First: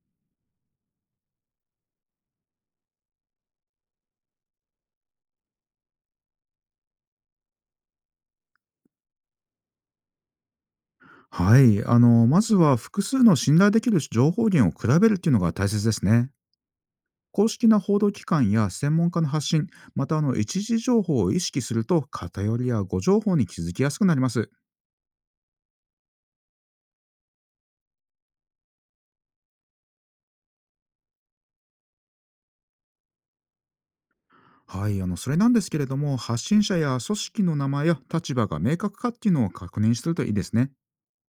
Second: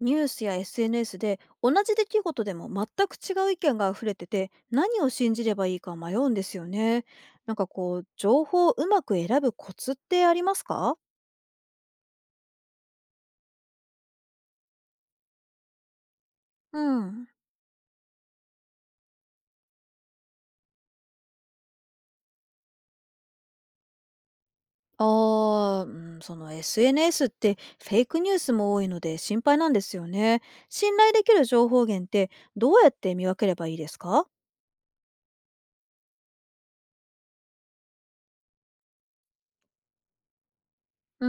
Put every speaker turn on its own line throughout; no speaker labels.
ニュースや SNS で同じ出来事でも全く違う意見が溢れてて何を信じればいいか迷うんですよね。なんかこう情報をうまく選ぶコツってありますか？
はい、まずは複数の信頼できる情報源を比べるっていうのが大切ですね。
うん。
公式な報道機関や専門家の発信、また一時情報を意識すると偏りや誤情報に気づきやすくなります。
うん、その SNS ってフェイクニュースも多いので心配なんですよね。信頼できる情報源って、どうやって見分ければいいですか？
はい、それなんですけれども、発信者や組織の名前や立場が明確かっていうのを確認するといいですね。
うー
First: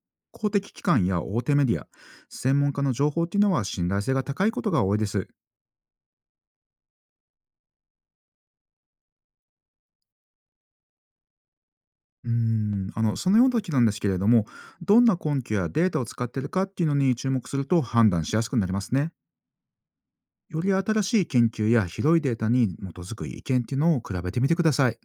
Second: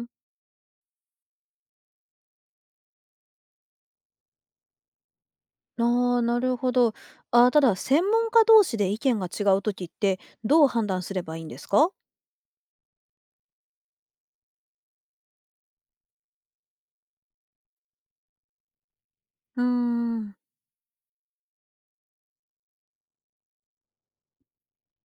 ん。
公的機関や大手メディア、専門家の情報っていうのは信頼性が高いことが多いです。
なるほど。ただ専門家同士で意見が違う時って、どう判断すればいいんですか？
そのような時なんですけれども、どんな根拠やデータを使っているかっていうのに注目すると判断しやすくなりますね。
うーん。
より新しい研究や広いデータに基づく意見っていうのを比べてみてください。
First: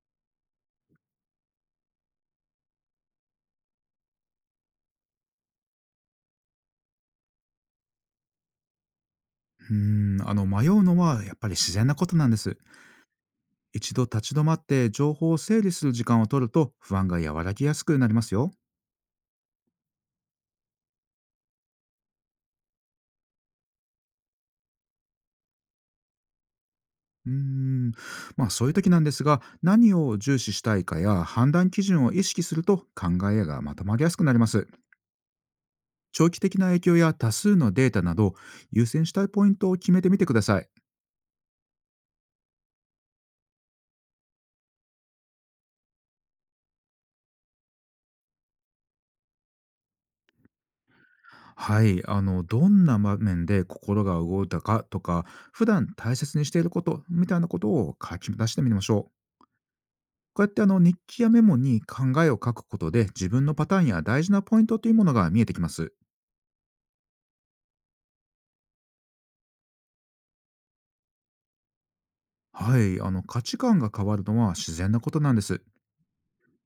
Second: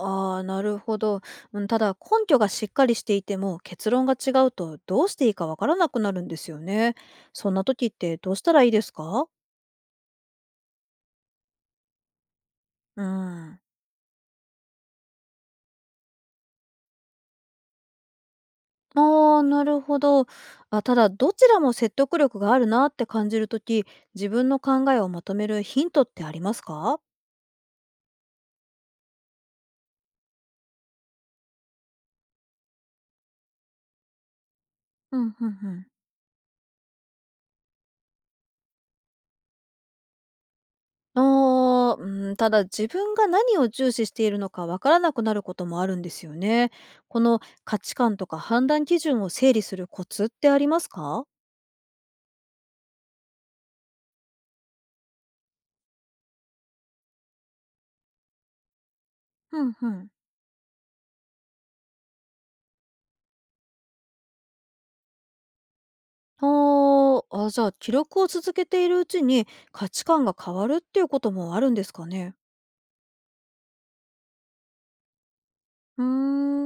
ああ、なるほど。うん、ただ根拠がしっかりしていても結論が違うとどうしていいかわからなくなるんですよね。そんな時ってどうしたらいいですか？
迷うのはやっぱり自然なことなんです。
うん。
一度立ち止まって情報を整理する時間を取ると不安が和らぎやすくなりますよ。
ああ、なるほど。あ、ただどちらも説得力があるなって感じる時、自分の考えをまとめるヒントってありますか？
うーんまあそういう時なんですが、何を重視したいかや判断基準を意識すると考えがまとまりやすくなります。
うんうんうん。
長期的な影響や多数のデータなど、優先したいポイントを決めてみてください。
うん、ただ自分が何を重視しているのかわからなくなることもあるんですよね。この価値観とか判断基準を整理するコツってありますか？
はい、どんな場面で心が動いたかとか、普段大切にしていることみたいなことを書き出してみましょう。
うんうん。
こうやって日記やメモに考えを書くことで自分のパターンや大事なポイントというものが見えてきます。
ああ、あ、じゃあ、記録を続けているうちに、価値観が変わるっていうこともあるんですかね？
はい、価値観が変わるのは自然なことなんです。
うー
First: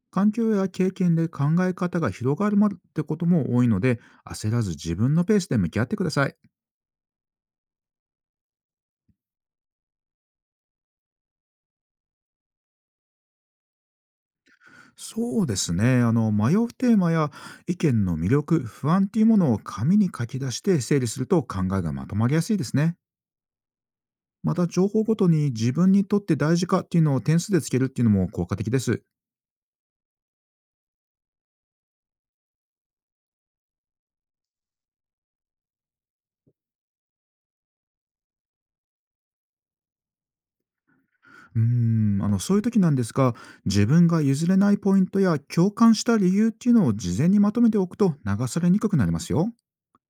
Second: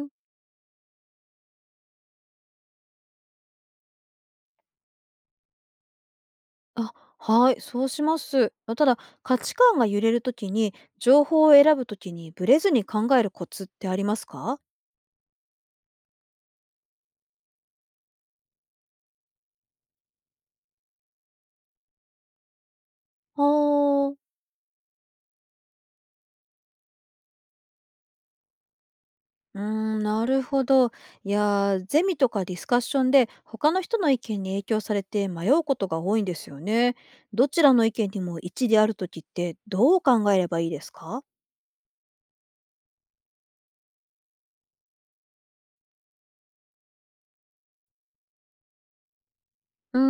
ん。
環境や経験で考え方が広がるまでってことも多いので、焦らず自分のペースで向き合ってください。
あ、はい、そうします。あ、ただ、価値観が揺れるときに、情報を選ぶときにブレずに考えるコツってありますか？
そうですね。迷うテーマや意見の魅力、不安っていうものを紙に書き出して整理すると考えがまとまりやすいですね。
ああ。
また、情報ごとに自分にとって大事かっていうのを点数でつけるっていうのも効果的です。
うーん、なるほど。いやー、ゼミとかディスカッションで、他の人の意見に影響されて迷うことが多いんですよね。どちらの意見にも一理あるときって、どう考えればいいですか？
そういう時なんですが、自分が譲れないポイントや共感した理由っていうのを事前にまとめておくと流されにくくなりますよ。
うー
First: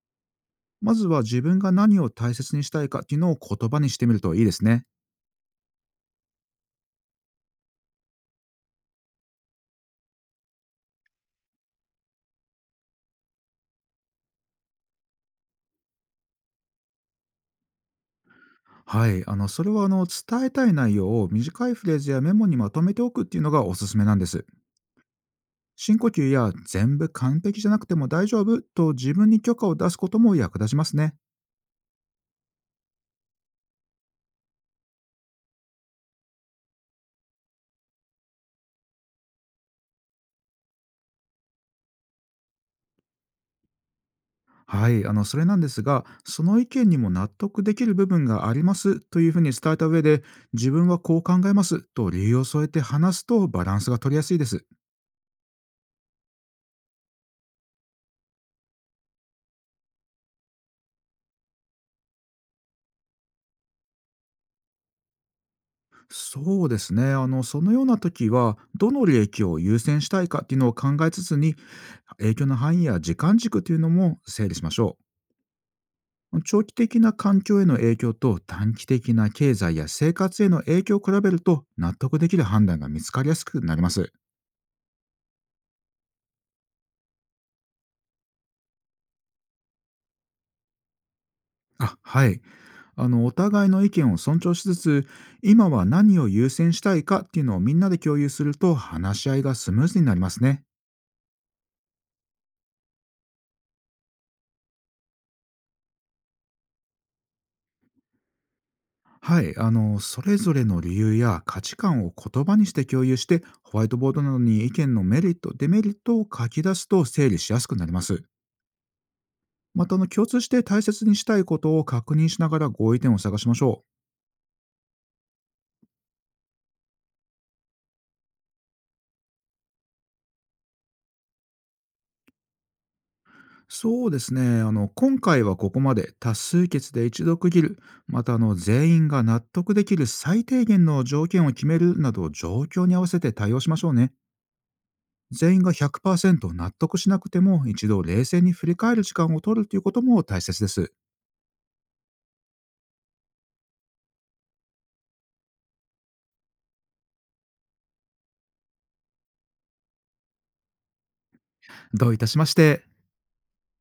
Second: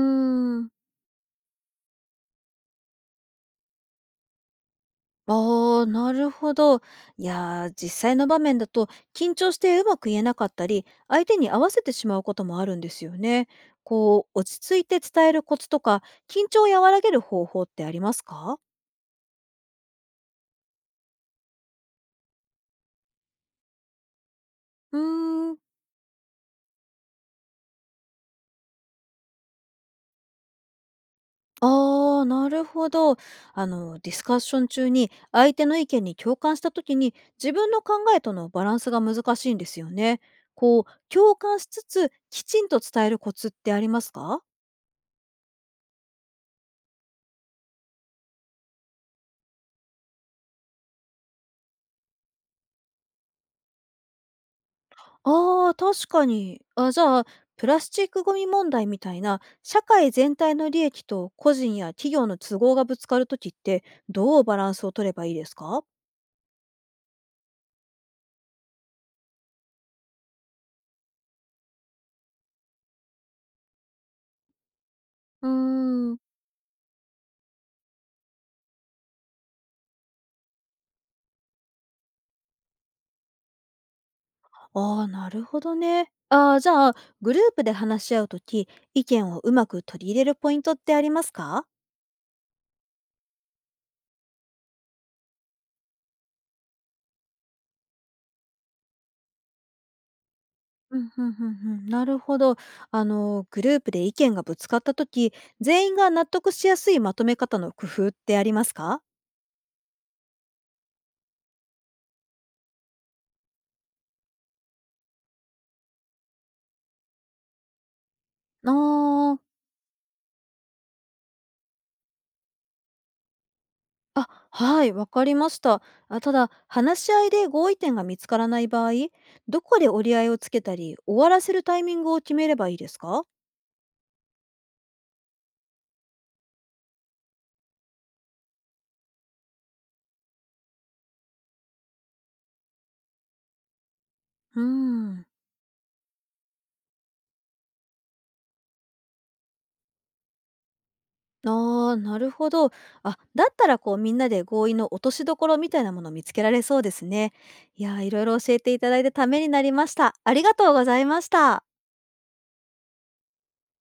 ん。
まずは自分が何を大切にしたいかっていうのを言葉にしてみるといいですね。
ああ、なるほど。いやー、実際の場面だと緊張してうまく言えなかったり、相手に合わせてしまうこともあるんですよね。こう、落ち着いて伝えるコツとか、緊張を和らげる方法ってありますか？
はい、それは伝えたい内容を短いフレーズやメモにまとめておくっていうのがおすすめなんです。
うーん。
深呼吸や全部完璧じゃなくても大丈夫と自分に許可を出すことも役立ちますね。
ああ、なるほど。ディスカッション中に相手の意見に共感した時に自分の考えとのバランスが難しいんですよね。こう、共感しつつきちんと伝えるコツってありますか？
はい、それなんですが、その意見にも納得できる部分がありますというふうに伝えた上で、自分はこう考えますと理由を添えて話すとバランスが取りやすいです。
ああ、確かに。あ、じゃあ、プラスチックごみ問題みたいな、社会全体の利益と個人や企業の都合がぶつかるときって、どうバランスを取ればいいですか？
そうですね。そのような時は、どの利益を優先したいかっていうのを考えつつに、影響の範囲や時間軸というのも整理しましょ
うーん。
う。長期的な環境への影響と短期的な経済や生活への影響を比べると納得できる判断が見つかりやすくなります。
ああ、なるほどね。ああ、じゃあ、グループで話し合うとき、意見をうまく取り入れるポイントってありますか？
あ、はい。お互いの意見を尊重しつつ、今は何を優先したいかっていうのをみんなで共有すると話し合いがスムーズになりますね。
うんうんうん。うん、なるほど。グループで意見がぶつかったとき、全員が納得しやすいまとめ方の工夫ってありますか？
はい、それぞれの理由や価値観を言葉にして共有して、ホワイトボードなどに意見のメリット、デメリットを書き出すと整理しやすくなります。
あー
また、共通して大切にしたいことを確認しながら合意点を探しましょう。
あ、はい、わかりました。あ、ただ、話し合いで合意点が見つからない場合、どこで折り合いをつけたり、終わらせるタイミングを決めればいいですか？
そうですね、今回はここまで多数決で一度区切る、また、全員が納得できる最低限の条件を決めるなど、状況に合わせて対応しましょうね。
うーん。
全員が100%納得しなくても、一度冷静に振り返る時間を取るということも大切です。
ああ、なるほど。あ、だったらこうみんなで合意の落としどころみたいなものを見つけられそうですね。いやー、いろいろ教えていただいてためになりました。ありがとうございました。
どういたしまして。